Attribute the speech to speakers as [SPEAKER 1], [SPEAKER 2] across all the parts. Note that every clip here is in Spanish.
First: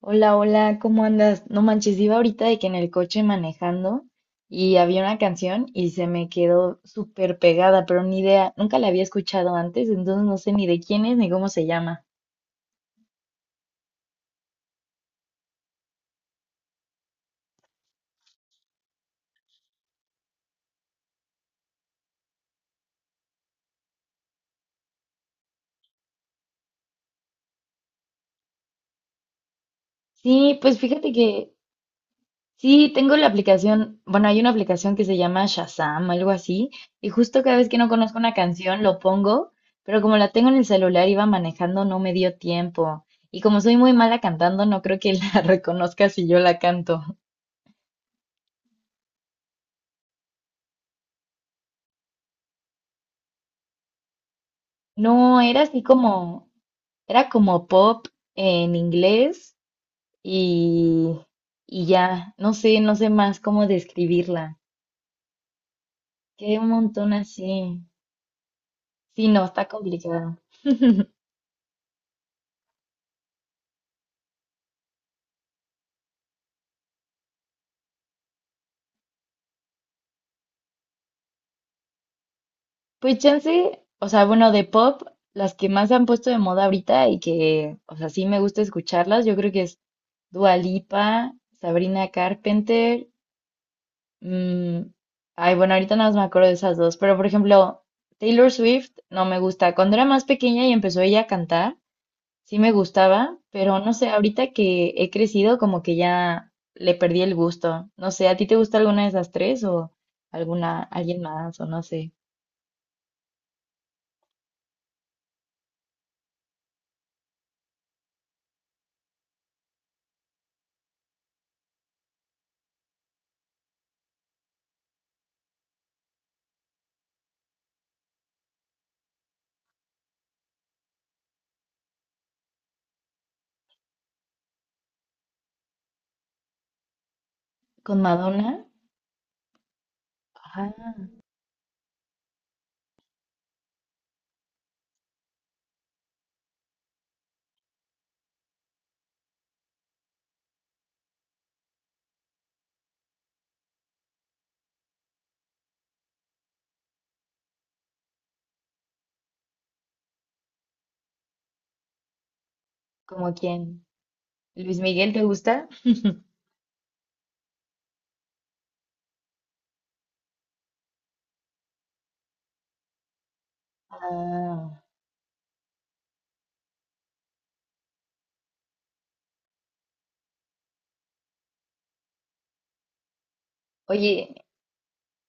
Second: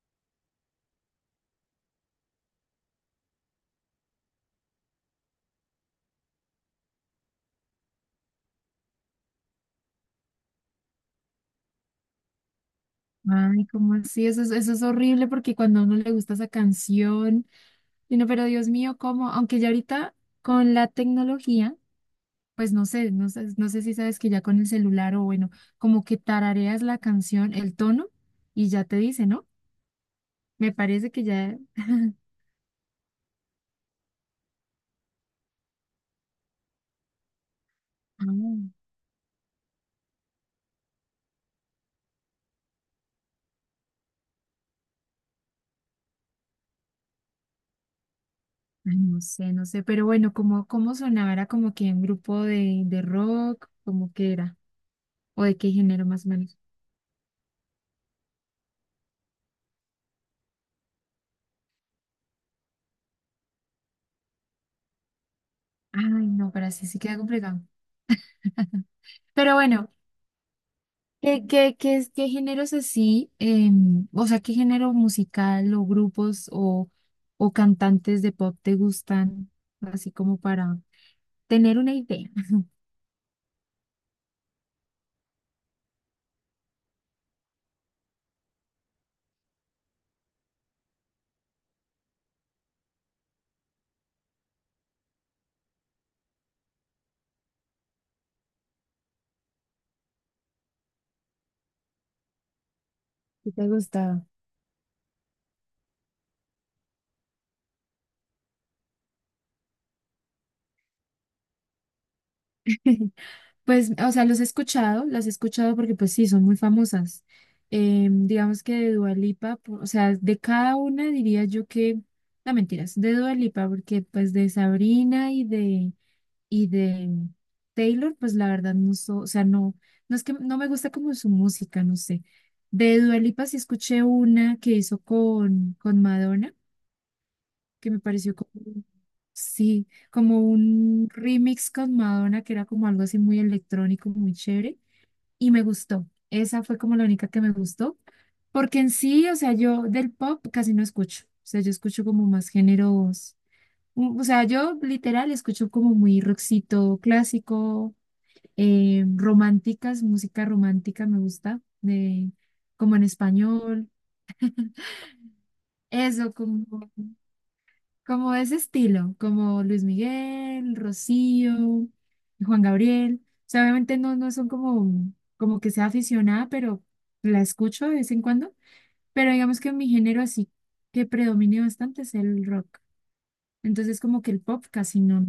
[SPEAKER 1] Hola, hola, ¿cómo andas? No manches, iba ahorita de que en el coche manejando y había una canción y se me quedó súper pegada, pero ni idea, nunca la había escuchado antes, entonces no sé ni de quién es ni cómo se llama.
[SPEAKER 2] Ay, ¿cómo así? Eso es horrible porque cuando a uno le gusta esa canción, y uno, pero Dios mío, ¿cómo? Aunque ya ahorita con la tecnología, pues no sé si sabes que ya con el celular o bueno, como que tarareas la canción, el tono, y ya te dice, ¿no?
[SPEAKER 1] Sí,
[SPEAKER 2] Me
[SPEAKER 1] pues fíjate
[SPEAKER 2] parece que
[SPEAKER 1] que
[SPEAKER 2] ya,
[SPEAKER 1] sí, tengo la aplicación, bueno, hay una aplicación que se llama Shazam, algo así, y justo cada vez que no conozco una
[SPEAKER 2] ah,
[SPEAKER 1] canción lo pongo, pero como la tengo en el celular, iba manejando, no me dio tiempo. Y como soy muy mala cantando, no creo que la reconozca si yo la canto.
[SPEAKER 2] ay, no sé, pero bueno, ¿cómo sonaba? ¿Era como que un grupo de rock? ¿Cómo que era?
[SPEAKER 1] No,
[SPEAKER 2] ¿O de
[SPEAKER 1] era
[SPEAKER 2] qué
[SPEAKER 1] así
[SPEAKER 2] género más o
[SPEAKER 1] como,
[SPEAKER 2] menos?
[SPEAKER 1] era como pop en inglés y, y ya, no sé, no sé más cómo describirla.
[SPEAKER 2] Ay, no,
[SPEAKER 1] Qué
[SPEAKER 2] pero
[SPEAKER 1] un
[SPEAKER 2] así sí
[SPEAKER 1] montón
[SPEAKER 2] queda complicado.
[SPEAKER 1] así. Sí, no,
[SPEAKER 2] Pero
[SPEAKER 1] está
[SPEAKER 2] bueno.
[SPEAKER 1] complicado.
[SPEAKER 2] ¿Qué géneros así, o sea, qué género musical o grupos o cantantes de pop te gustan, así como para tener una idea?
[SPEAKER 1] Pues chance, o sea, bueno, de pop, las que más se han puesto de moda ahorita y que, o sea, sí me gusta escucharlas, yo creo que es Dua Lipa, Sabrina Carpenter. Mm, ay, bueno, ahorita nada más me acuerdo de esas dos, pero por ejemplo, Taylor Swift no me gusta. Cuando era más pequeña y empezó ella a cantar, sí me gustaba,
[SPEAKER 2] ¿Qué te
[SPEAKER 1] pero no sé,
[SPEAKER 2] gusta?
[SPEAKER 1] ahorita que he crecido como que ya le perdí el gusto. No sé, ¿a ti te gusta alguna de esas tres o alguna, alguien más o no sé?
[SPEAKER 2] Pues, o sea, los he escuchado, las he escuchado porque pues sí, son muy famosas. Digamos que de Dua Lipa, o sea, de cada una diría yo que, no mentiras, de Dua Lipa, porque pues de Sabrina y de Taylor, pues la verdad o sea, no, no es que no me gusta como su música, no sé. De Dua Lipa sí escuché una que hizo con Madonna, que
[SPEAKER 1] ¿Con
[SPEAKER 2] me pareció
[SPEAKER 1] Madonna?
[SPEAKER 2] como, sí, como
[SPEAKER 1] Ah,
[SPEAKER 2] un remix con Madonna, que era como algo así muy electrónico, muy chévere, y me gustó. Esa fue como la única que me gustó, porque en sí, o sea, yo del pop casi no escucho, o sea, yo escucho como más géneros. O sea, yo literal escucho como muy rockcito clásico, románticas, música romántica me gusta, de, como en
[SPEAKER 1] ¿como quién?
[SPEAKER 2] español,
[SPEAKER 1] ¿Luis Miguel te gusta?
[SPEAKER 2] eso, como, como ese estilo, como Luis Miguel, Rocío, Juan Gabriel. O sea, obviamente no, no son
[SPEAKER 1] Ah,
[SPEAKER 2] como, como que sea aficionada, pero la escucho de vez en cuando. Pero digamos que mi género así que predomine bastante es el rock. Entonces como que
[SPEAKER 1] oye.
[SPEAKER 2] el pop casi no.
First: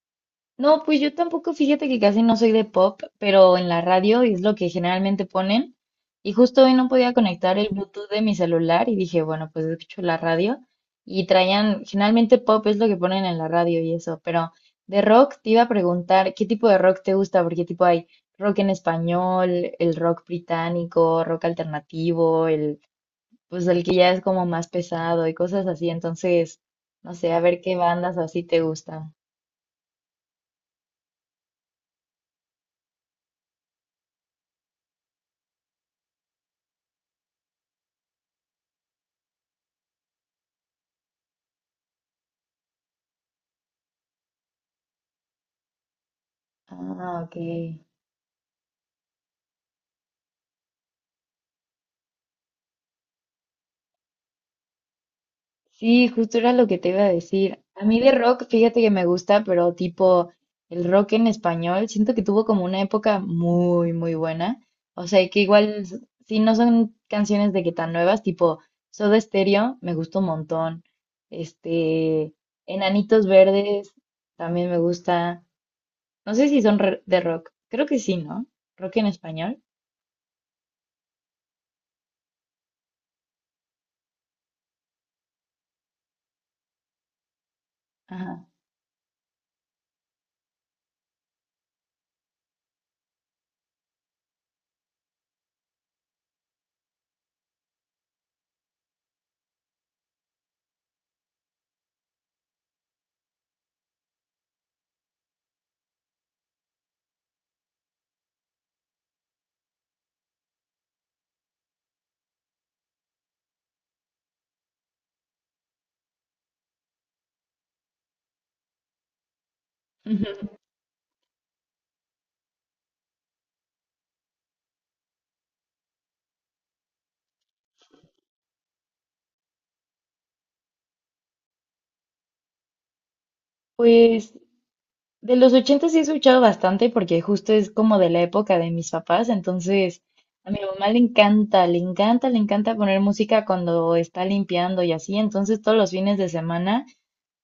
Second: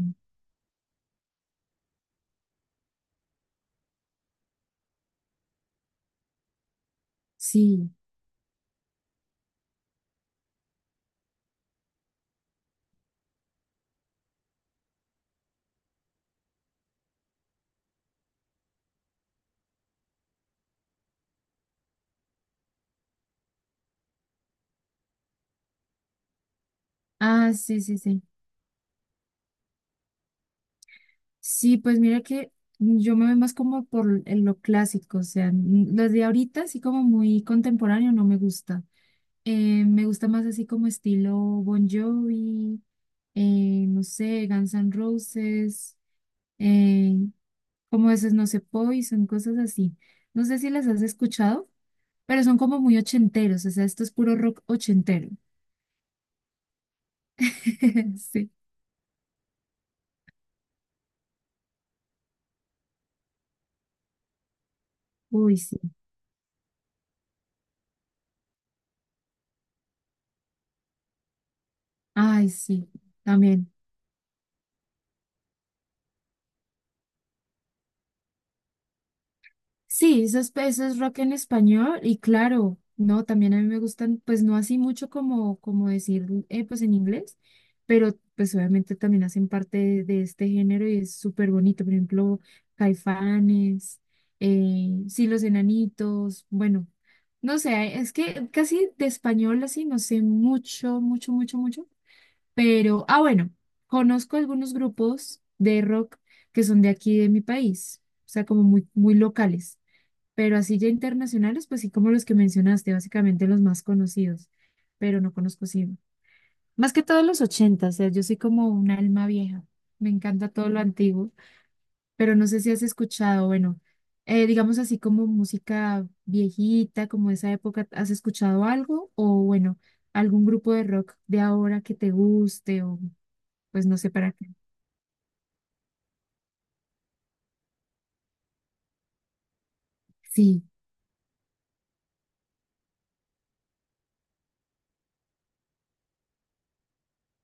[SPEAKER 1] No, pues yo tampoco, fíjate que casi no soy de pop, pero en la radio es lo que generalmente ponen. Y justo hoy no podía conectar el
[SPEAKER 2] Sí.
[SPEAKER 1] Bluetooth de mi celular y dije, bueno, pues escucho la radio. Y traían, generalmente pop es lo que ponen en la radio y eso, pero de rock te iba a preguntar, ¿qué tipo de rock te gusta? Porque tipo hay rock en español, el rock británico, rock alternativo, el, pues el que ya es como más pesado y cosas así. Entonces, no sé, a
[SPEAKER 2] Ah,
[SPEAKER 1] ver qué
[SPEAKER 2] sí, sí,
[SPEAKER 1] bandas
[SPEAKER 2] sí.
[SPEAKER 1] así te gustan.
[SPEAKER 2] Sí, pues mira que yo me voy más como por en lo clásico, o sea, los de ahorita así como muy contemporáneo no me gusta. Me gusta más así como estilo Bon Jovi, no sé, Guns N' Roses, eh,
[SPEAKER 1] Ah, ok.
[SPEAKER 2] como esos, no sé, Poison, cosas así. No sé si las has escuchado, pero son como muy ochenteros, o sea, esto es puro rock ochentero.
[SPEAKER 1] Sí, justo era lo que te iba a decir. A mí de rock,
[SPEAKER 2] Sí.
[SPEAKER 1] fíjate que me gusta, pero tipo el rock en español, siento que tuvo como una época muy, muy buena. O sea, que
[SPEAKER 2] Uy, sí.
[SPEAKER 1] igual, si no son canciones de que tan nuevas, tipo Soda Stereo, me gusta un montón. Este,
[SPEAKER 2] Ay, sí,
[SPEAKER 1] Enanitos
[SPEAKER 2] también.
[SPEAKER 1] Verdes, también me gusta. No sé si son de rock. Creo que sí, ¿no? Rock en español.
[SPEAKER 2] Sí, eso es rock en español y claro, no, también a mí me gustan, pues no así mucho como, como decir, pues en inglés, pero
[SPEAKER 1] Ajá.
[SPEAKER 2] pues obviamente también hacen parte de este género y es súper bonito, por ejemplo, Caifanes, sí, Los Enanitos, bueno, no sé, es que casi de español así no sé mucho, pero, ah, bueno, conozco algunos grupos de rock que son de aquí de mi país, o sea, como muy locales. Pero así ya internacionales, pues sí, como los que mencionaste, básicamente los más conocidos, pero no conozco sí. Más que todos los 80, o sea, yo soy como un alma vieja, me encanta todo lo antiguo, pero no sé si has escuchado, bueno, digamos así como música viejita, como esa época, ¿has escuchado algo? O bueno, algún grupo de rock de ahora que te guste, o pues no sé para
[SPEAKER 1] Pues
[SPEAKER 2] qué.
[SPEAKER 1] de los 80 sí he escuchado bastante porque justo es como de la época de mis papás, entonces a mi
[SPEAKER 2] Sí,
[SPEAKER 1] mamá le encanta, le encanta, le encanta poner música cuando está limpiando y así, entonces todos los fines de semana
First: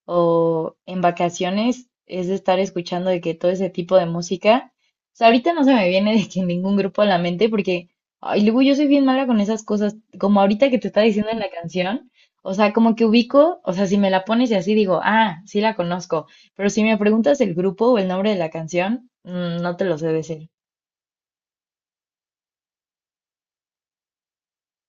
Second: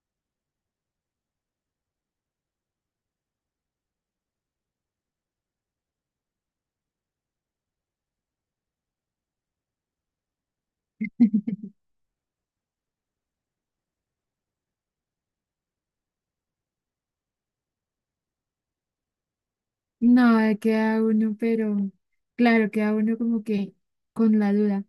[SPEAKER 1] o en vacaciones es de estar escuchando de que todo ese tipo de música. O sea, ahorita no se me viene de que ningún grupo a la mente porque, ay, luego yo soy bien mala con esas cosas, como ahorita que te está diciendo en la canción. O sea, como que ubico, o sea, si me la pones y así digo, ah, sí la conozco, pero si me preguntas el grupo o el nombre de la canción, no te lo sé decir.
[SPEAKER 2] no, queda uno, pero claro, queda uno como que con la duda.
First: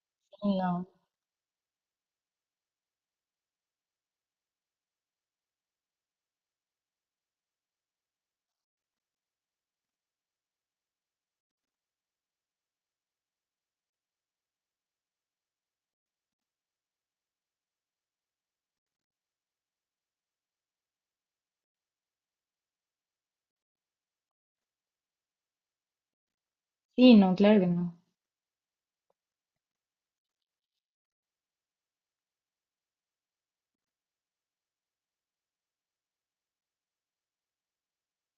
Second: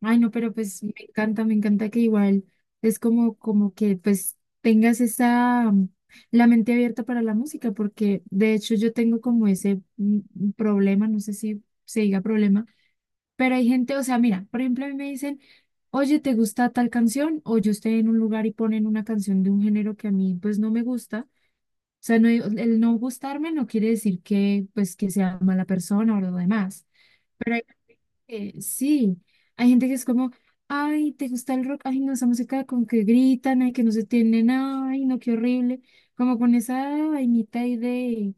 [SPEAKER 2] Ay, no, pero
[SPEAKER 1] Sí,
[SPEAKER 2] pues
[SPEAKER 1] no,
[SPEAKER 2] me encanta que igual es como, como que pues tengas esa, la mente abierta para la música, porque de hecho yo tengo como ese problema, no sé si se diga problema, pero hay gente, o sea, mira, por ejemplo, a mí me dicen, oye, ¿te gusta tal canción? O yo estoy en un lugar y ponen una canción de un género que a mí pues no me gusta. O sea, no, el no gustarme no quiere decir que, pues, que sea mala persona o lo demás.
[SPEAKER 1] sí, no,
[SPEAKER 2] Pero
[SPEAKER 1] claro
[SPEAKER 2] hay
[SPEAKER 1] que no.
[SPEAKER 2] gente que sí, hay gente que es como, ay, ¿te gusta el rock? Ay, no, esa música con que gritan, ay, que no se tienen, ay, no, qué horrible. Como con esa vainita ahí de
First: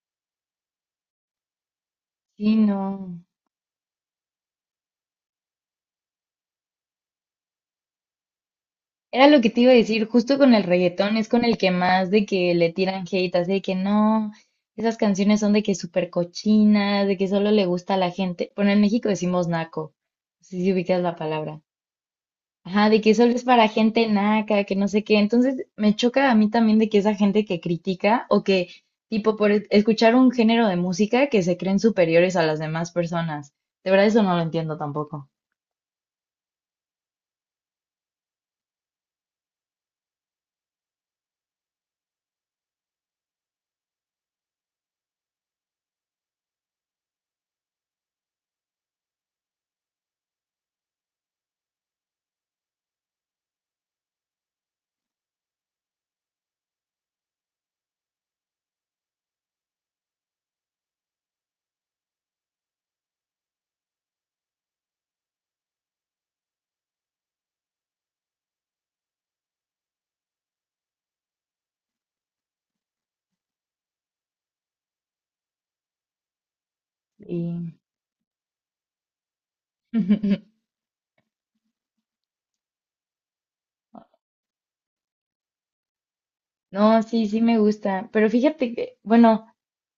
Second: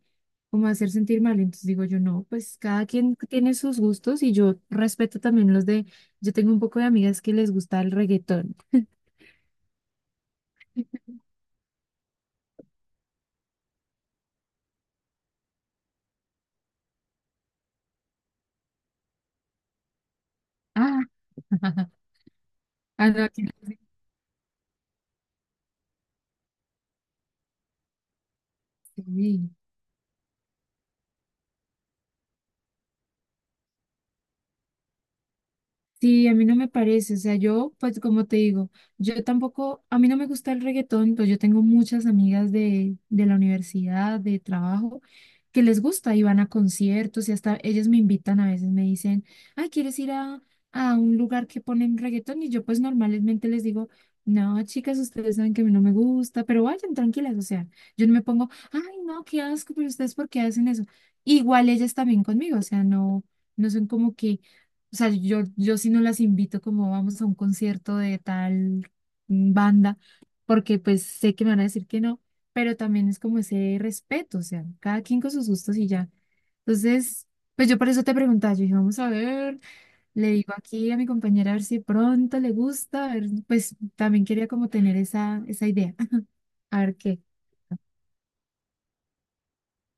[SPEAKER 2] como hacer sentir mal. Entonces digo yo, no,
[SPEAKER 1] Sí,
[SPEAKER 2] pues cada quien
[SPEAKER 1] no.
[SPEAKER 2] tiene sus gustos y yo respeto también los de, yo tengo un poco de amigas que les gusta el reggaetón.
[SPEAKER 1] Era lo que te iba a decir, justo con el reggaetón es con el que más de que le tiran hate, así de que no, esas canciones son de que súper cochinas, de que solo le gusta a la gente. Bueno, en México decimos naco, no sé si
[SPEAKER 2] Ah,
[SPEAKER 1] ubicas la palabra. Ajá, de
[SPEAKER 2] ah,
[SPEAKER 1] que
[SPEAKER 2] no,
[SPEAKER 1] solo es
[SPEAKER 2] aquí no.
[SPEAKER 1] para gente naca, que no sé qué. Entonces me choca a mí también de que esa gente que critica o que, tipo,
[SPEAKER 2] Sí.
[SPEAKER 1] escuchar un género de música que se creen superiores a las demás personas. De verdad eso no lo entiendo tampoco.
[SPEAKER 2] Sí, a mí no me parece, o sea, yo, pues como te digo, yo tampoco, a mí no me gusta el reggaetón, pues yo tengo muchas amigas de la universidad, de trabajo, que les gusta y van a conciertos y hasta ellas me invitan a veces, me dicen, ay, ¿quieres ir a un lugar que ponen reggaetón? Y yo pues normalmente les digo, no, chicas, ustedes saben que a mí no me gusta, pero vayan tranquilas, o sea, yo no me pongo, ay, no, qué asco, pero ustedes ¿por qué hacen eso? Igual ellas también conmigo, o sea, no, no son como que o sea, yo sí no las invito como vamos a un concierto de tal banda, porque pues sé que me van a decir que no, pero también es como ese respeto, o sea, cada quien con sus gustos y ya. Entonces, pues
[SPEAKER 1] Y...
[SPEAKER 2] yo por eso te preguntaba, yo dije, vamos a ver, le digo aquí a mi compañera a ver si pronto le gusta, a ver, pues también quería como tener esa, esa idea, a ver
[SPEAKER 1] No,
[SPEAKER 2] qué.
[SPEAKER 1] sí, sí me gusta, pero fíjate que, bueno.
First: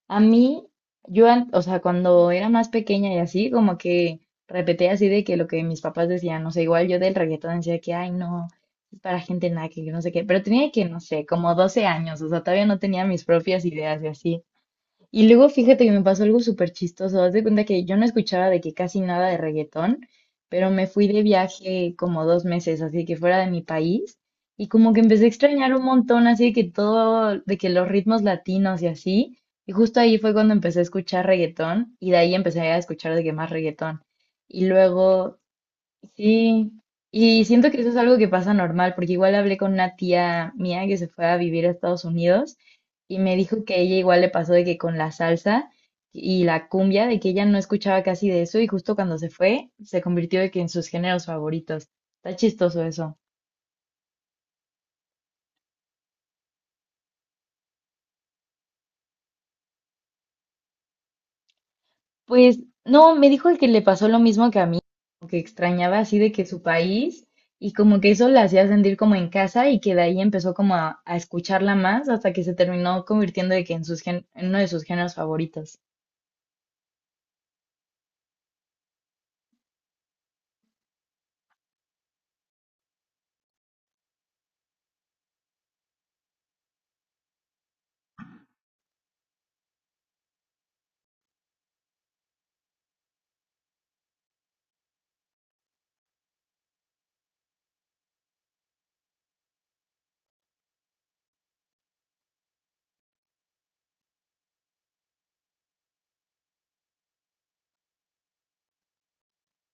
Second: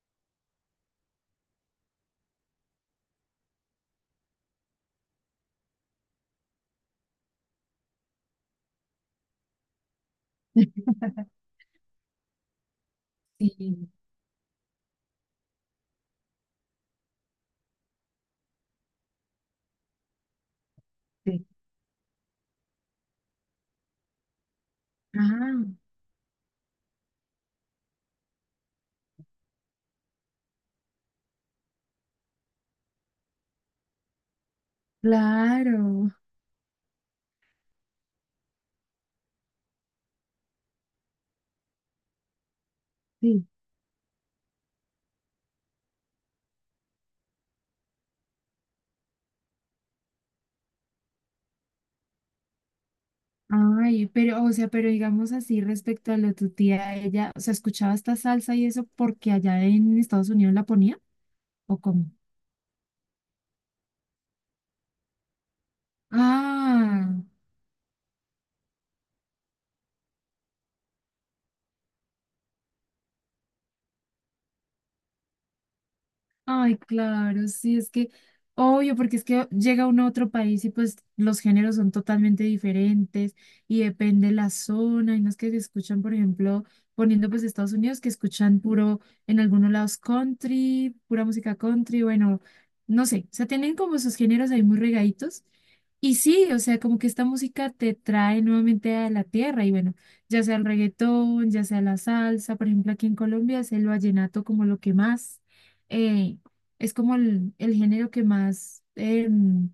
[SPEAKER 1] A mí, o sea, cuando era más pequeña y así, como que repetía así de que lo que mis papás decían, no sé, igual yo del reggaetón decía que, ay, no, es para gente naca, que no sé qué, pero tenía que, no sé, como 12 años, o sea, todavía no tenía mis propias
[SPEAKER 2] Sí,
[SPEAKER 1] ideas y así. Y luego fíjate que me pasó algo súper chistoso. Haz de cuenta que yo no escuchaba de que casi nada de reggaetón, pero me fui de
[SPEAKER 2] sí.
[SPEAKER 1] viaje como 2 meses, así que fuera de mi país. Y como que empecé a extrañar
[SPEAKER 2] Ah,
[SPEAKER 1] un montón, así de que todo, de que los ritmos latinos y así. Y justo ahí fue cuando empecé a escuchar reggaetón y de ahí empecé a escuchar de que más reggaetón. Y luego
[SPEAKER 2] claro,
[SPEAKER 1] sí, y siento que eso es algo que pasa normal, porque igual hablé con una tía mía que se fue a vivir a Estados Unidos y me
[SPEAKER 2] sí.
[SPEAKER 1] dijo que a ella igual le pasó de que con la salsa y la cumbia, de que ella no escuchaba casi de eso y justo cuando se fue se convirtió de que en sus géneros favoritos. Está chistoso eso.
[SPEAKER 2] Ay, pero, o sea, pero digamos así respecto a lo de tu tía, ella, o sea, escuchaba esta salsa y eso porque allá en Estados Unidos la ponía, ¿o cómo?
[SPEAKER 1] Pues no, me dijo que le pasó lo mismo que a mí, como que extrañaba así de que su
[SPEAKER 2] Ah,
[SPEAKER 1] país y como que eso la hacía sentir como en casa y que de ahí empezó como a escucharla más hasta que se terminó convirtiendo de que en, en uno de sus géneros favoritos.
[SPEAKER 2] ay, claro, sí, es que, obvio, porque es que llega uno a otro país y pues los géneros son totalmente diferentes y depende la zona, y no es que se escuchan, por ejemplo, poniendo pues Estados Unidos, que escuchan puro, en algunos lados country, pura música country, bueno, no sé, o sea, tienen como sus géneros ahí muy regaditos. Y sí, o sea, como que esta música te trae nuevamente a la tierra y bueno, ya sea el reggaetón, ya sea la salsa, por ejemplo, aquí en Colombia es el vallenato como lo que más. eh, es como el género que más,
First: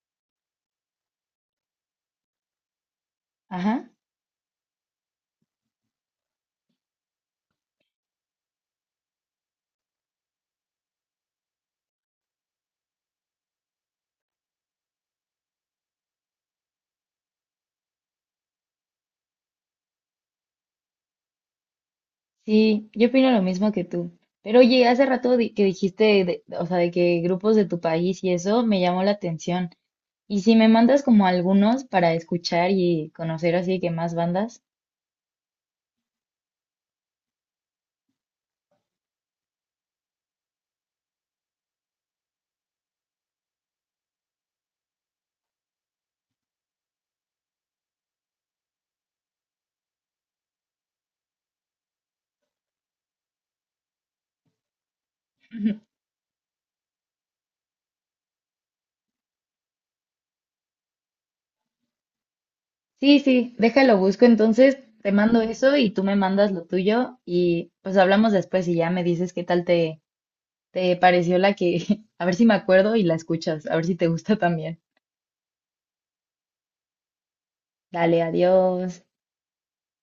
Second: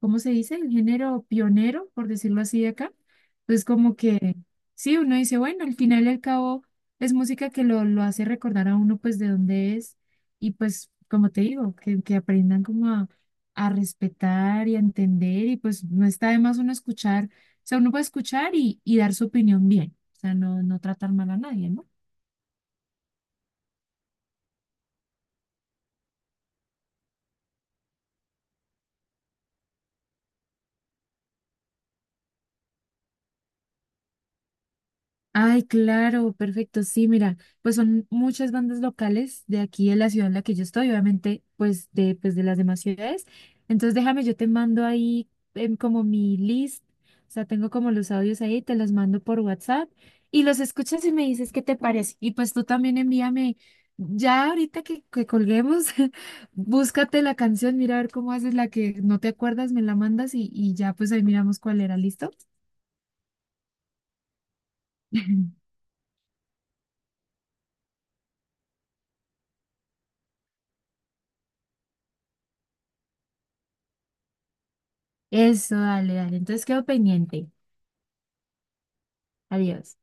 [SPEAKER 2] ¿cómo se dice? El género pionero, por decirlo así de acá. Entonces,
[SPEAKER 1] Ajá,
[SPEAKER 2] como que, sí, uno dice, bueno, al final y al cabo es música que lo hace recordar a uno pues de dónde es y pues, como te digo, que aprendan como a respetar y a entender y pues no está de más uno escuchar, o sea, uno puede escuchar y dar su opinión bien, o sea, no, no tratar mal a nadie, ¿no?
[SPEAKER 1] sí, yo opino lo mismo que tú. Pero oye, hace rato que dijiste, de- o sea, de que grupos de tu país y eso me llamó la atención. ¿Y si me mandas como algunos para escuchar y conocer así que más bandas?
[SPEAKER 2] Ay, claro, perfecto. Sí, mira, pues son muchas bandas locales de aquí de la ciudad en la que yo estoy, obviamente, pues de las demás ciudades. Entonces, déjame, yo te mando ahí como mi list, o sea, tengo como los audios ahí, te los mando por WhatsApp y los escuchas y me dices qué te parece. Y pues tú también envíame, ya ahorita que colguemos, búscate la canción, mira a ver cómo haces la que no te acuerdas, me la mandas y ya pues ahí miramos cuál era, ¿listo?
[SPEAKER 1] Sí, sí, déjalo, busco entonces, te mando eso y tú me mandas lo tuyo y pues hablamos después y ya me dices qué tal te, te pareció la que, a ver si me acuerdo y la escuchas, a ver si te gusta también.
[SPEAKER 2] Eso, dale, dale. Entonces quedo pendiente.
[SPEAKER 1] Dale, adiós.
[SPEAKER 2] Adiós.